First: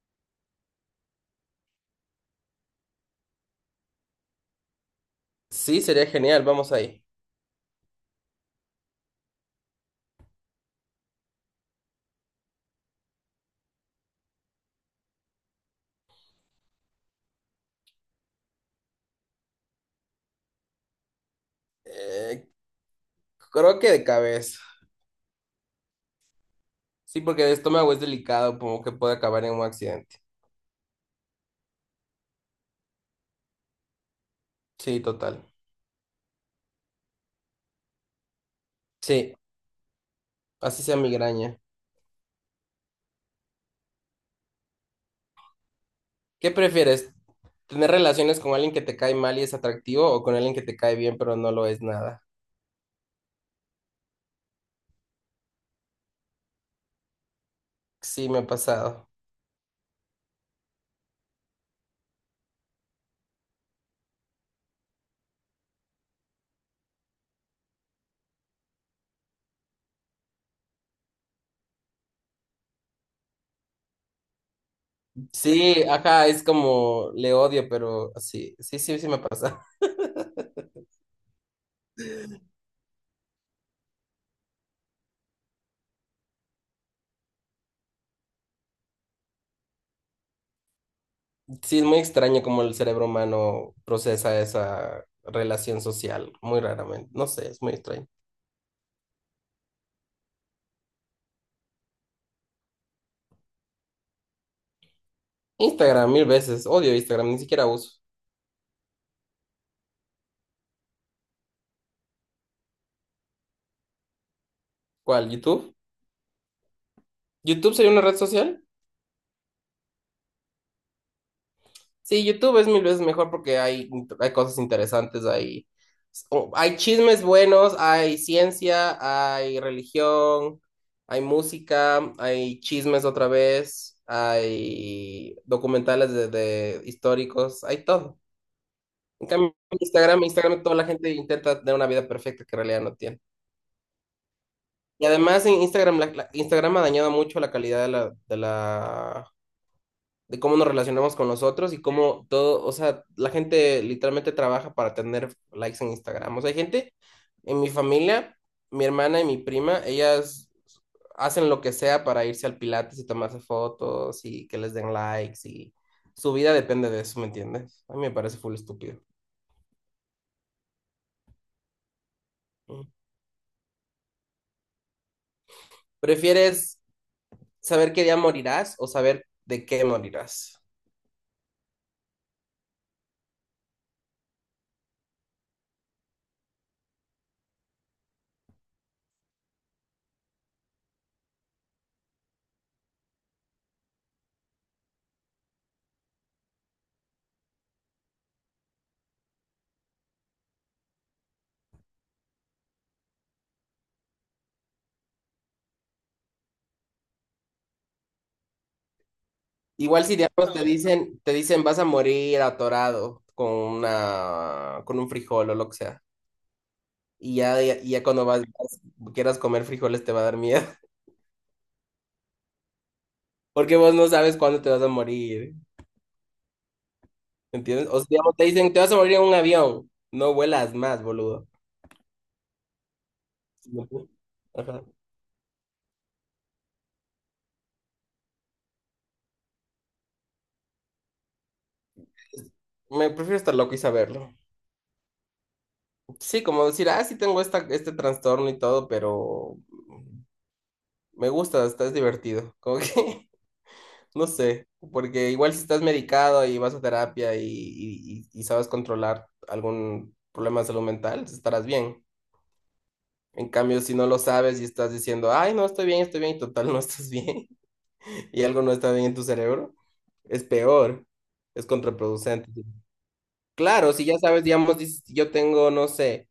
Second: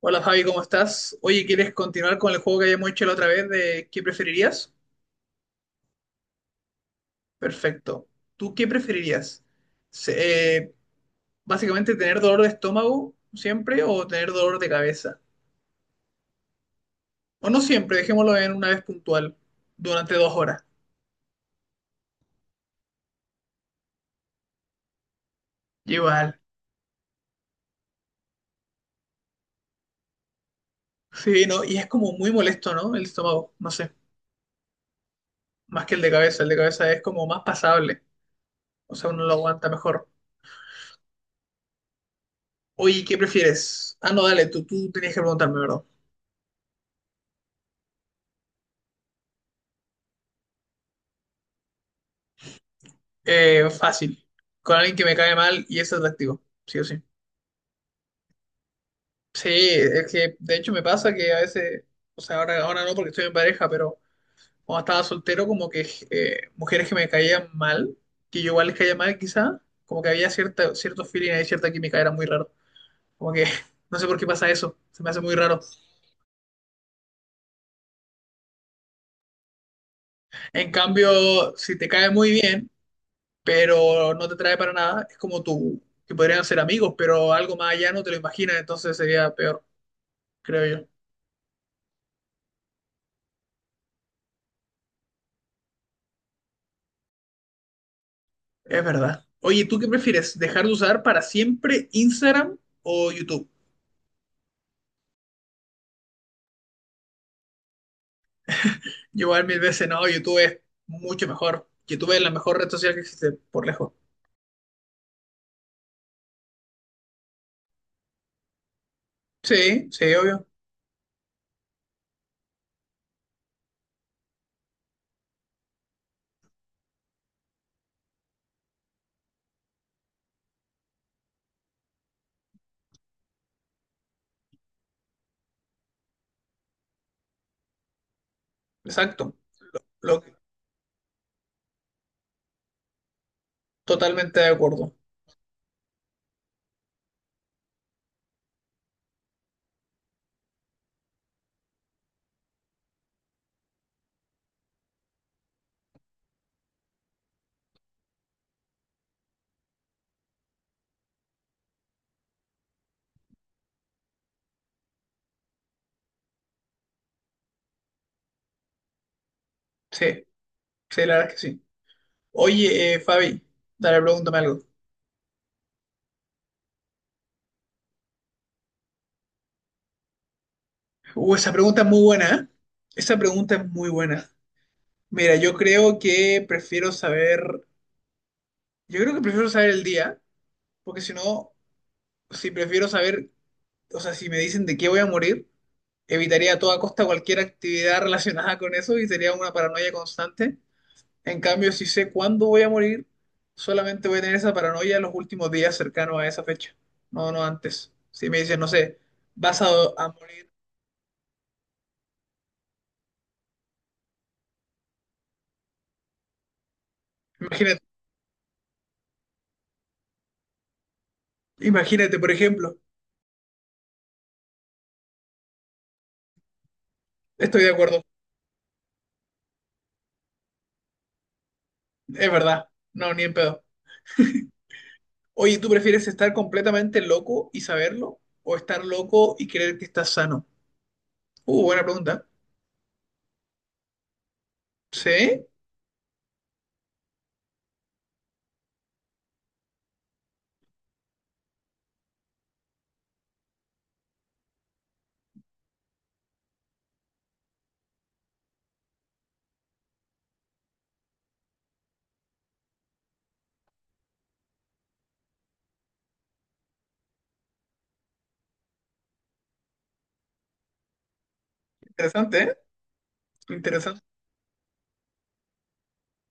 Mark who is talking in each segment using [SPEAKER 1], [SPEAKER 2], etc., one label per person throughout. [SPEAKER 1] Hola Javi, ¿cómo estás? Oye, ¿quieres continuar con el juego que habíamos hecho la otra vez de qué preferirías?
[SPEAKER 2] Sí, sería genial, vamos ahí.
[SPEAKER 1] Perfecto. ¿Tú qué preferirías? Se- eh, Básicamente tener dolor de estómago siempre o tener dolor de cabeza. O no siempre, dejémoslo en una vez puntual, durante 2 horas.
[SPEAKER 2] Eh, Creo que de cabeza.
[SPEAKER 1] Igual.
[SPEAKER 2] Sí, porque el estómago es delicado, como que puede acabar en un accidente.
[SPEAKER 1] Sí, no, y es como muy molesto, ¿no? El estómago, no sé,
[SPEAKER 2] Sí, total.
[SPEAKER 1] más que el de cabeza. El de cabeza es como más pasable, o sea, uno lo
[SPEAKER 2] Sí,
[SPEAKER 1] aguanta mejor.
[SPEAKER 2] así sea migraña.
[SPEAKER 1] Oye, ¿qué prefieres? Ah, no, dale, tú tenías que preguntarme, ¿verdad?
[SPEAKER 2] ¿Qué prefieres? ¿Tener relaciones con alguien que te cae mal y es atractivo o con alguien que te cae bien pero no lo es nada?
[SPEAKER 1] Fácil. Con alguien que me cae mal y es atractivo, sí o sí.
[SPEAKER 2] Sí, me ha pasado.
[SPEAKER 1] Sí, es que de hecho me pasa que a veces, o sea, ahora no porque estoy en pareja, pero cuando estaba soltero, como que mujeres que me caían mal, que yo igual les caía mal quizá, como que había cierto feeling ahí, cierta química, era muy raro. Como que no sé por qué pasa eso, se me hace muy raro.
[SPEAKER 2] Sí, ajá, es como le odio, pero sí, sí, sí, sí me pasa.
[SPEAKER 1] En cambio, si te cae muy bien, pero no te trae para nada, es como tú, que podrían ser amigos, pero algo más allá no te lo imaginas, entonces sería peor, creo yo.
[SPEAKER 2] Sí, es muy extraño cómo el cerebro humano procesa esa relación social, muy raramente. No sé, es muy extraño.
[SPEAKER 1] Es verdad. Oye, ¿tú qué prefieres? ¿Dejar de usar para siempre Instagram o YouTube?
[SPEAKER 2] Instagram, mil veces. Odio Instagram, ni siquiera uso.
[SPEAKER 1] Yo igual mil veces no, YouTube es mucho mejor. YouTube es la mejor red social que existe, por lejos.
[SPEAKER 2] ¿Cuál? ¿YouTube? ¿YouTube sería una red social?
[SPEAKER 1] Sí, sí, obvio.
[SPEAKER 2] Sí, YouTube es mil veces mejor porque hay, hay cosas interesantes, hay, hay chismes buenos, hay ciencia, hay religión, hay música, hay chismes otra vez, hay documentales de históricos, hay todo. En
[SPEAKER 1] Exacto.
[SPEAKER 2] cambio,
[SPEAKER 1] Lo
[SPEAKER 2] Instagram,
[SPEAKER 1] que-
[SPEAKER 2] Instagram, toda la gente intenta tener una vida perfecta que en realidad no tiene.
[SPEAKER 1] Totalmente de acuerdo.
[SPEAKER 2] Y además en Instagram, Instagram ha dañado mucho la calidad de cómo nos relacionamos con los otros y cómo todo, o sea, la gente literalmente trabaja para tener likes en Instagram. O sea, hay gente en mi familia, mi hermana y mi prima, ellas hacen lo que sea para irse al Pilates y tomarse fotos y que les den likes y su vida depende de eso, ¿me entiendes? A mí me parece full estúpido.
[SPEAKER 1] Sí, sí, la verdad es que sí. Oye, Fabi, dale, pregúntame algo.
[SPEAKER 2] Prefieres saber qué día morirás o saber de qué morirás?
[SPEAKER 1] Esa pregunta es muy buena, ¿eh? Esa pregunta es muy buena. Mira, yo creo que prefiero saber el día, porque si no, si prefiero saber o sea, si me dicen de qué voy a morir, evitaría a toda costa cualquier actividad relacionada con eso y sería una paranoia constante. En cambio, si sé cuándo voy a morir, solamente voy a tener esa paranoia en los últimos días cercanos a esa fecha, no, no antes. Si me dicen, no sé, vas
[SPEAKER 2] Igual
[SPEAKER 1] a
[SPEAKER 2] si
[SPEAKER 1] morir,
[SPEAKER 2] diablos te dicen vas a morir atorado con una, con un frijol o lo que sea. Y ya,
[SPEAKER 1] imagínate,
[SPEAKER 2] ya, ya cuando vas, quieras comer frijoles te va a dar miedo.
[SPEAKER 1] imagínate, por ejemplo,
[SPEAKER 2] Porque vos no sabes cuándo te vas a morir.
[SPEAKER 1] estoy de
[SPEAKER 2] ¿Entiendes? O
[SPEAKER 1] acuerdo,
[SPEAKER 2] si digamos, te dicen te vas a morir en un avión. No vuelas más, boludo.
[SPEAKER 1] es verdad, no, ni en pedo.
[SPEAKER 2] Ajá.
[SPEAKER 1] Oye, ¿tú prefieres estar completamente loco y saberlo o estar loco y creer que estás sano? Buena pregunta.
[SPEAKER 2] Me prefiero estar loco y saberlo.
[SPEAKER 1] Sí,
[SPEAKER 2] Sí, como decir, ah, sí tengo este trastorno y todo, pero me gusta, está, es divertido. Como que no sé, porque igual si estás medicado y vas a terapia y sabes controlar algún problema de salud mental, estarás bien. En cambio, si no lo sabes y estás diciendo, ay, no, estoy bien, y total, no estás bien, y algo no está bien en tu cerebro, es peor, es
[SPEAKER 1] interesante,
[SPEAKER 2] contraproducente.
[SPEAKER 1] ¿eh?
[SPEAKER 2] Claro,
[SPEAKER 1] Interesante.
[SPEAKER 2] si ya sabes, digamos, dices, yo tengo, no sé,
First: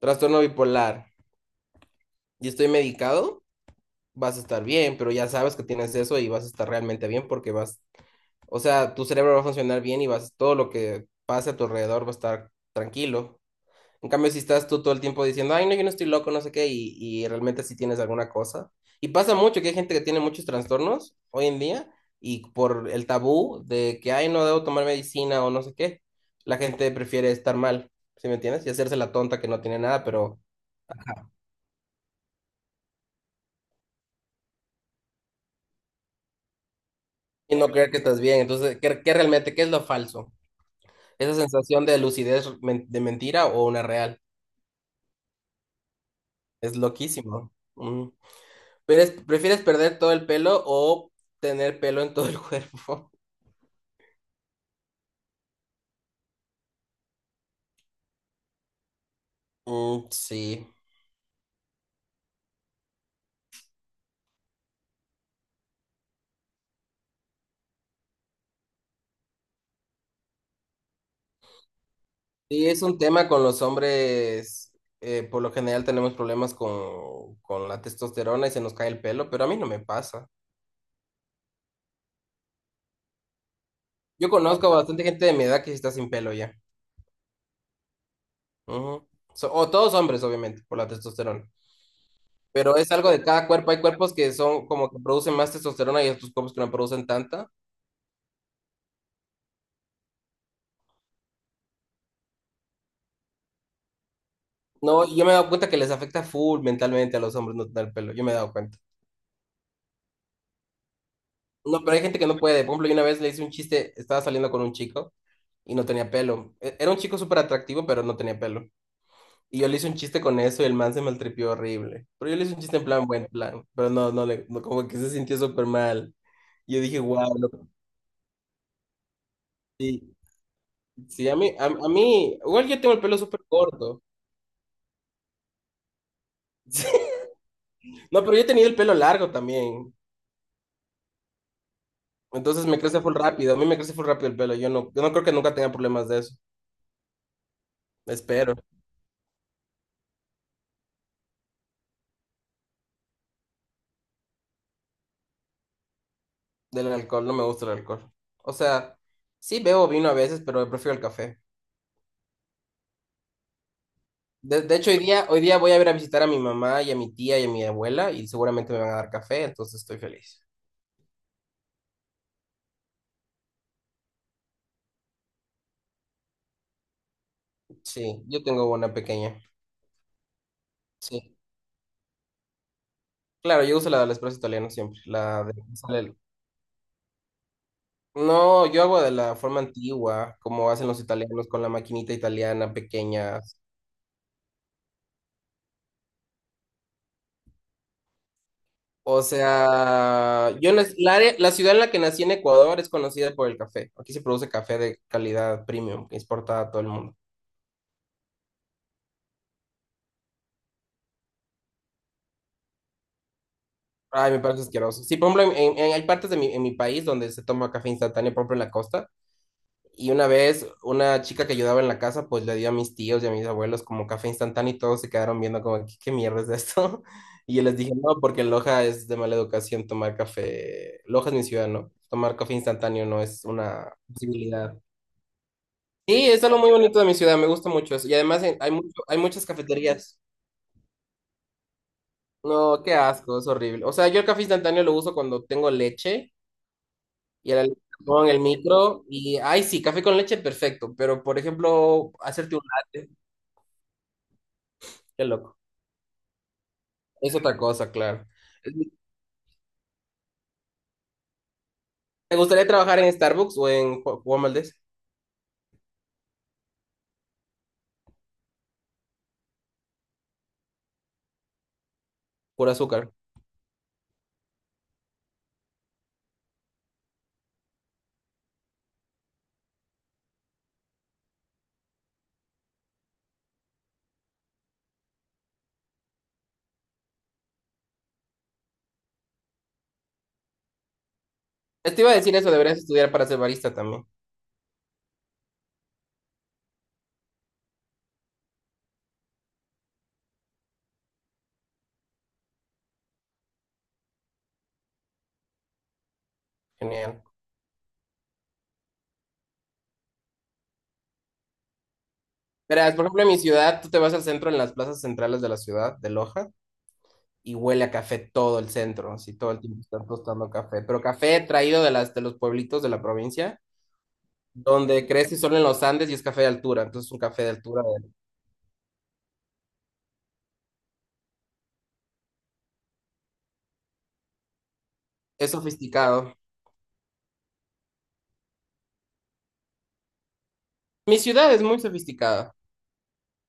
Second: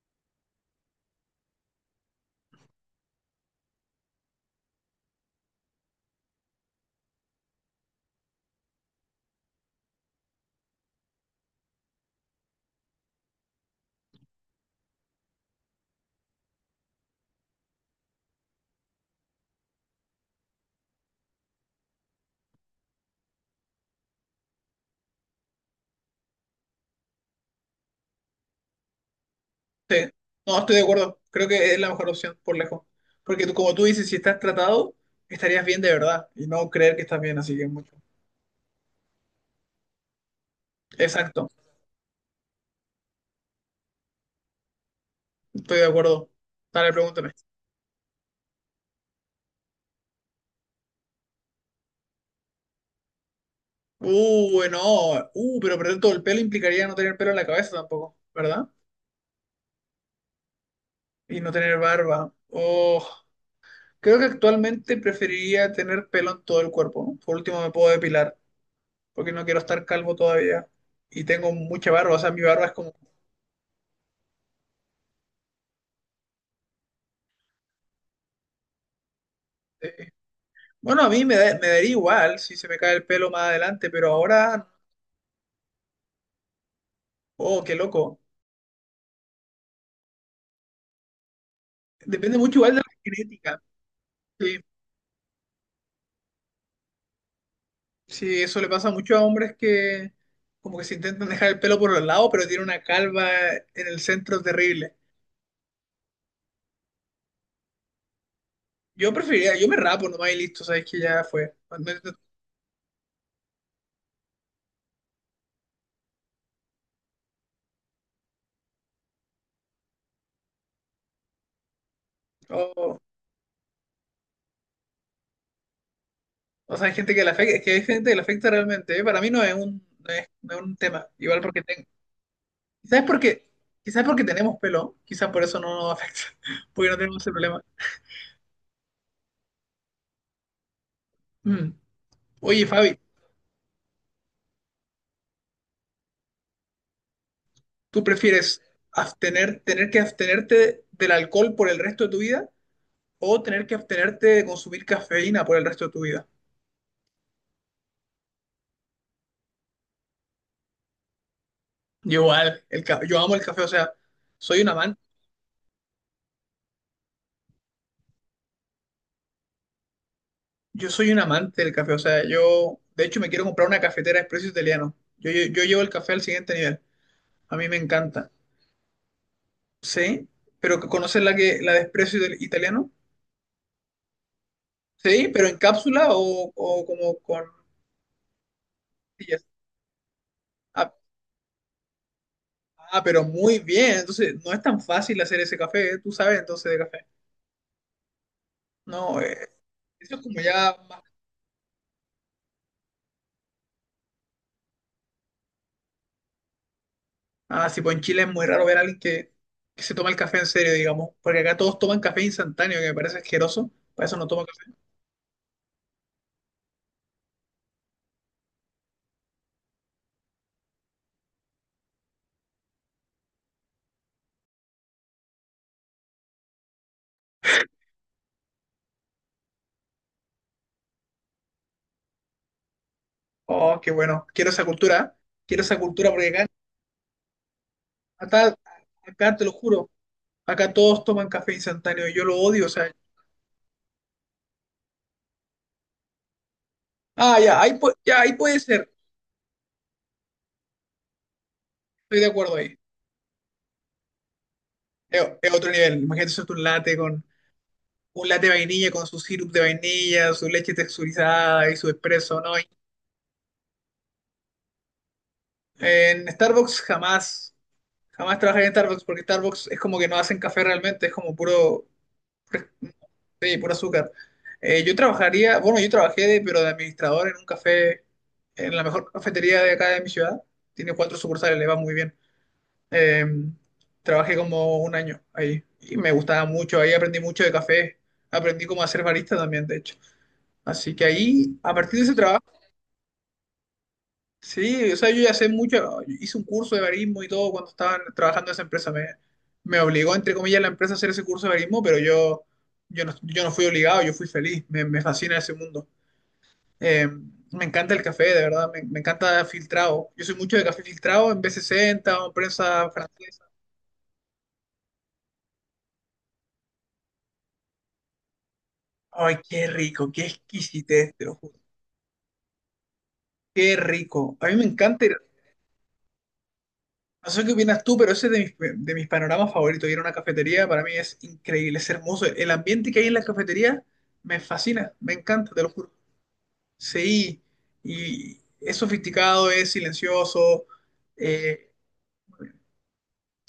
[SPEAKER 2] trastorno bipolar y estoy medicado, vas a estar bien, pero ya sabes que tienes eso y vas a estar realmente bien porque vas. O sea, tu cerebro va a funcionar bien y vas, todo lo que pase a tu alrededor va a estar tranquilo. En cambio, si estás tú todo el tiempo diciendo, ay, no, yo no estoy loco, no sé qué, y realmente sí tienes alguna cosa. Y pasa mucho que hay gente que tiene muchos trastornos hoy en día y por el tabú de que, ay, no debo tomar medicina o no sé qué, la gente prefiere estar mal, ¿sí me entiendes? Y hacerse la tonta que no tiene
[SPEAKER 1] Sí,
[SPEAKER 2] nada, pero
[SPEAKER 1] no, estoy de acuerdo. Creo que es la mejor opción, por lejos. Porque tú, como tú dices, si estás tratado, estarías bien de verdad y no creer que estás bien, así
[SPEAKER 2] y
[SPEAKER 1] que
[SPEAKER 2] no creer
[SPEAKER 1] mucho.
[SPEAKER 2] que estás bien. Entonces, ¿qué, qué realmente, qué es lo falso? Esa
[SPEAKER 1] Exacto,
[SPEAKER 2] sensación de lucidez de mentira o una real.
[SPEAKER 1] estoy de acuerdo.
[SPEAKER 2] Es
[SPEAKER 1] Dale, pregúntame.
[SPEAKER 2] loquísimo. Mm. ¿Prefieres perder todo el pelo o tener pelo en todo el cuerpo?
[SPEAKER 1] Bueno, pero perder todo el pelo implicaría no tener pelo en la cabeza tampoco, ¿verdad?
[SPEAKER 2] Mm, sí.
[SPEAKER 1] Y no tener barba. Oh, creo que actualmente preferiría tener pelo en todo el cuerpo. Por último, me puedo depilar, porque no quiero estar calvo todavía. Y tengo mucha barba, o sea, mi barba
[SPEAKER 2] Sí,
[SPEAKER 1] es
[SPEAKER 2] es
[SPEAKER 1] como...
[SPEAKER 2] un tema con los hombres. Por lo general tenemos problemas con la testosterona y se nos cae el pelo, pero a mí no me
[SPEAKER 1] eh,
[SPEAKER 2] pasa.
[SPEAKER 1] Bueno, a mí me daría igual si se me cae el pelo más adelante, pero
[SPEAKER 2] Yo
[SPEAKER 1] ahora,
[SPEAKER 2] conozco bastante gente de mi edad que sí está sin pelo ya.
[SPEAKER 1] oh, qué loco.
[SPEAKER 2] Ujú. O todos hombres, obviamente, por la testosterona.
[SPEAKER 1] Depende mucho igual de
[SPEAKER 2] Pero
[SPEAKER 1] la
[SPEAKER 2] es algo de cada
[SPEAKER 1] genética.
[SPEAKER 2] cuerpo. Hay cuerpos que
[SPEAKER 1] Sí,
[SPEAKER 2] son como que producen más testosterona y otros cuerpos que no producen tanta.
[SPEAKER 1] sí, eso le pasa mucho a hombres que como que se intentan dejar el pelo por los lados, pero tiene una calva en el centro terrible.
[SPEAKER 2] No, yo me he dado cuenta que les afecta full mentalmente a los hombres no tener pelo. Yo me he dado cuenta.
[SPEAKER 1] Yo me rapo nomás y listo, sabes que ya fue. No
[SPEAKER 2] No, pero hay
[SPEAKER 1] intento-
[SPEAKER 2] gente que no puede. Por ejemplo, yo una vez le hice un chiste, estaba saliendo con un chico y no tenía pelo. Era un chico súper atractivo, pero no tenía pelo. Y yo le hice un chiste con eso y el man se maltripió horrible. Pero yo le hice un chiste en
[SPEAKER 1] O,
[SPEAKER 2] plan, buen plan. Pero no, no, le, no, como que se sintió súper mal. Y
[SPEAKER 1] o
[SPEAKER 2] yo
[SPEAKER 1] sea, hay
[SPEAKER 2] dije,
[SPEAKER 1] gente que le
[SPEAKER 2] wow, no.
[SPEAKER 1] afecta, que hay gente que le afecta realmente. ¿Eh? Para mí
[SPEAKER 2] Sí,
[SPEAKER 1] no es un tema.
[SPEAKER 2] sí, a
[SPEAKER 1] Igual
[SPEAKER 2] mí,
[SPEAKER 1] porque
[SPEAKER 2] a,
[SPEAKER 1] tengo,
[SPEAKER 2] a mí, igual yo tengo el
[SPEAKER 1] quizás
[SPEAKER 2] pelo súper
[SPEAKER 1] porque,
[SPEAKER 2] corto.
[SPEAKER 1] quizás porque tenemos pelo, quizás por eso no nos afecta, porque no tenemos ese problema.
[SPEAKER 2] No, pero yo he tenido el pelo largo también.
[SPEAKER 1] Mm. Oye,
[SPEAKER 2] Entonces me
[SPEAKER 1] Fabi,
[SPEAKER 2] crece full rápido. A mí me crece full rápido el pelo. Yo no creo que nunca tenga problemas de eso.
[SPEAKER 1] ¿tú
[SPEAKER 2] Espero.
[SPEAKER 1] prefieres tener que abstenerte del alcohol por el resto de tu vida o tener que abstenerte de consumir cafeína por el resto de tu vida?
[SPEAKER 2] Del alcohol, no me gusta el alcohol. O sea, sí bebo vino a veces, pero prefiero el café.
[SPEAKER 1] Yo igual, yo amo el café, o sea, soy
[SPEAKER 2] De,
[SPEAKER 1] un
[SPEAKER 2] de hecho, hoy
[SPEAKER 1] amante,
[SPEAKER 2] día, hoy día voy a ir a visitar a mi mamá y a mi tía y a mi abuela y seguramente me van a dar café, entonces estoy feliz.
[SPEAKER 1] yo soy un amante del café, o sea, yo, de hecho, me quiero comprar una cafetera expreso italiano. Yo llevo el café al siguiente nivel, a mí me
[SPEAKER 2] Sí,
[SPEAKER 1] encanta.
[SPEAKER 2] yo tengo una pequeña.
[SPEAKER 1] Sí, pero ¿conoces
[SPEAKER 2] Sí.
[SPEAKER 1] la de expreso italiano?
[SPEAKER 2] Claro, yo uso la del espresso italiano siempre,
[SPEAKER 1] Sí,
[SPEAKER 2] la
[SPEAKER 1] pero
[SPEAKER 2] de...
[SPEAKER 1] en cápsula o como con
[SPEAKER 2] No, yo hago de la
[SPEAKER 1] pastillas.
[SPEAKER 2] forma antigua, como hacen los italianos con la maquinita italiana
[SPEAKER 1] Ah, pero
[SPEAKER 2] pequeña.
[SPEAKER 1] muy bien. Entonces, no es tan fácil hacer ese café. ¿Eh? Tú sabes entonces de café. No,
[SPEAKER 2] O
[SPEAKER 1] eso es como
[SPEAKER 2] sea,
[SPEAKER 1] ya más.
[SPEAKER 2] la, la ciudad en la que nací en Ecuador es conocida por el café. Aquí se produce café de calidad premium que exporta a todo el mundo.
[SPEAKER 1] Ah, sí, pues en Chile es muy raro ver a alguien que se toma el café en serio, digamos. Porque acá todos toman café instantáneo, que me parece asqueroso. Para eso no
[SPEAKER 2] Ay, me
[SPEAKER 1] tomo
[SPEAKER 2] parece
[SPEAKER 1] café.
[SPEAKER 2] asqueroso. Sí, por ejemplo, hay partes de mi, en mi país donde se toma café instantáneo, por ejemplo, en la costa. Y una vez, una chica que ayudaba en la casa, pues le dio a mis tíos y a mis abuelos como café instantáneo y todos se quedaron viendo como, ¿qué, qué mierda es esto? Y yo les dije, no, porque en Loja es de mala educación tomar café. Loja es mi ciudad, ¿no? Tomar café instantáneo no es
[SPEAKER 1] Oh, qué
[SPEAKER 2] una
[SPEAKER 1] bueno. Quiero esa
[SPEAKER 2] posibilidad.
[SPEAKER 1] cultura. ¿Eh? Quiero esa cultura
[SPEAKER 2] Sí,
[SPEAKER 1] porque
[SPEAKER 2] es algo muy bonito de mi ciudad, me gusta mucho eso. Y además
[SPEAKER 1] acá,
[SPEAKER 2] hay mucho, hay
[SPEAKER 1] acá te
[SPEAKER 2] muchas
[SPEAKER 1] lo juro.
[SPEAKER 2] cafeterías.
[SPEAKER 1] Acá todos toman café instantáneo y yo lo odio. O
[SPEAKER 2] No,
[SPEAKER 1] sea,
[SPEAKER 2] qué asco, es horrible. O sea, yo el café instantáneo lo uso cuando tengo leche
[SPEAKER 1] ah,
[SPEAKER 2] y a
[SPEAKER 1] ya,
[SPEAKER 2] la
[SPEAKER 1] ahí,
[SPEAKER 2] leche la
[SPEAKER 1] ya,
[SPEAKER 2] pongo en
[SPEAKER 1] ahí
[SPEAKER 2] el
[SPEAKER 1] puede ser.
[SPEAKER 2] micro y, ay, sí, café con leche, perfecto. Pero, por ejemplo,
[SPEAKER 1] Estoy de
[SPEAKER 2] hacerte
[SPEAKER 1] acuerdo
[SPEAKER 2] un
[SPEAKER 1] ahí.
[SPEAKER 2] latte,
[SPEAKER 1] Es,
[SPEAKER 2] qué
[SPEAKER 1] es
[SPEAKER 2] loco.
[SPEAKER 1] otro nivel. Imagínate hacerte
[SPEAKER 2] Es otra cosa, claro.
[SPEAKER 1] un latte de vainilla con su sirup de vainilla, su leche texturizada y su
[SPEAKER 2] ¿Te
[SPEAKER 1] espresso, ¿no?
[SPEAKER 2] gustaría trabajar en Starbucks o en Juan Valdez?
[SPEAKER 1] En Starbucks jamás, jamás trabajé en Starbucks porque Starbucks es como que no hacen café realmente, es como puro,
[SPEAKER 2] Por azúcar.
[SPEAKER 1] sí, puro azúcar. Bueno, yo trabajé pero de administrador en un café, en la mejor cafetería de acá de mi ciudad. Tiene cuatro sucursales, le va muy bien. Eh, Trabajé como un año ahí y me gustaba mucho, ahí aprendí mucho de café, aprendí cómo hacer barista también, de hecho. Así que ahí, a partir
[SPEAKER 2] Te
[SPEAKER 1] de
[SPEAKER 2] iba a
[SPEAKER 1] ese
[SPEAKER 2] decir
[SPEAKER 1] trabajo,
[SPEAKER 2] eso, deberías estudiar para ser barista también.
[SPEAKER 1] sí, o sea, yo ya sé mucho, hice un curso de barismo y todo cuando estaba trabajando en esa empresa. Me obligó, entre comillas, la empresa a hacer ese curso de barismo, pero yo no fui obligado, yo fui feliz, me fascina ese mundo. Eh,
[SPEAKER 2] Genial.
[SPEAKER 1] Me encanta el café, de verdad, me encanta filtrado. Yo soy mucho de café filtrado en B60 o en prensa
[SPEAKER 2] Verás, por ejemplo, en mi
[SPEAKER 1] francesa.
[SPEAKER 2] ciudad, tú te vas al centro, en las plazas centrales de la ciudad, de Loja. Y huele a café todo el centro, así
[SPEAKER 1] Ay,
[SPEAKER 2] todo el
[SPEAKER 1] qué
[SPEAKER 2] tiempo están
[SPEAKER 1] rico, qué
[SPEAKER 2] tostando café, pero
[SPEAKER 1] exquisitez, te lo
[SPEAKER 2] café
[SPEAKER 1] juro.
[SPEAKER 2] traído de las de los pueblitos de la provincia,
[SPEAKER 1] Qué rico. A mí me encanta
[SPEAKER 2] donde
[SPEAKER 1] ir
[SPEAKER 2] crece solo en los Andes y es café de altura, entonces es un
[SPEAKER 1] No
[SPEAKER 2] café
[SPEAKER 1] sé
[SPEAKER 2] de
[SPEAKER 1] qué opinas
[SPEAKER 2] altura,
[SPEAKER 1] tú, pero ese es de mis, panoramas favoritos. Ir a una cafetería para mí es increíble, es hermoso. El ambiente que hay en la cafetería me fascina, me
[SPEAKER 2] es
[SPEAKER 1] encanta, te lo juro.
[SPEAKER 2] sofisticado.
[SPEAKER 1] Sí, y es sofisticado, es silencioso.
[SPEAKER 2] Mi ciudad es
[SPEAKER 1] eh,
[SPEAKER 2] muy sofisticada.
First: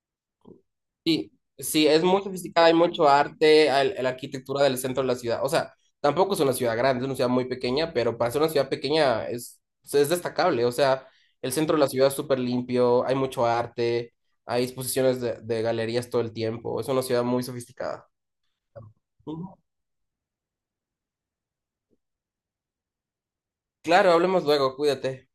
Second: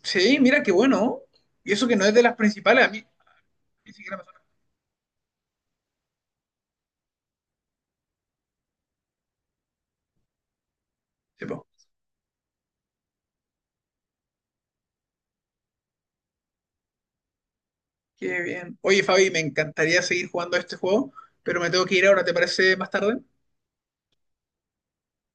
[SPEAKER 1] sí, mira qué bueno.
[SPEAKER 2] Sí,
[SPEAKER 1] Y eso
[SPEAKER 2] sí,
[SPEAKER 1] que
[SPEAKER 2] es
[SPEAKER 1] no es
[SPEAKER 2] muy
[SPEAKER 1] de las
[SPEAKER 2] sofisticada, hay
[SPEAKER 1] principales, a mí
[SPEAKER 2] mucho arte,
[SPEAKER 1] ni
[SPEAKER 2] la
[SPEAKER 1] siquiera me suena.
[SPEAKER 2] arquitectura del centro de la ciudad. O sea, tampoco es una ciudad grande, es una ciudad muy pequeña, pero para ser una ciudad pequeña es destacable. O sea,
[SPEAKER 1] Sí,
[SPEAKER 2] el
[SPEAKER 1] po.
[SPEAKER 2] centro de la ciudad es súper limpio, hay mucho arte, hay exposiciones de galerías todo el tiempo. Es una ciudad muy sofisticada.
[SPEAKER 1] Qué bien. Oye, Fabi, me
[SPEAKER 2] Ujú.
[SPEAKER 1] encantaría seguir jugando a este juego, pero me tengo que ir ahora, ¿te parece más tarde?
[SPEAKER 2] Claro, hablemos luego, cuídate.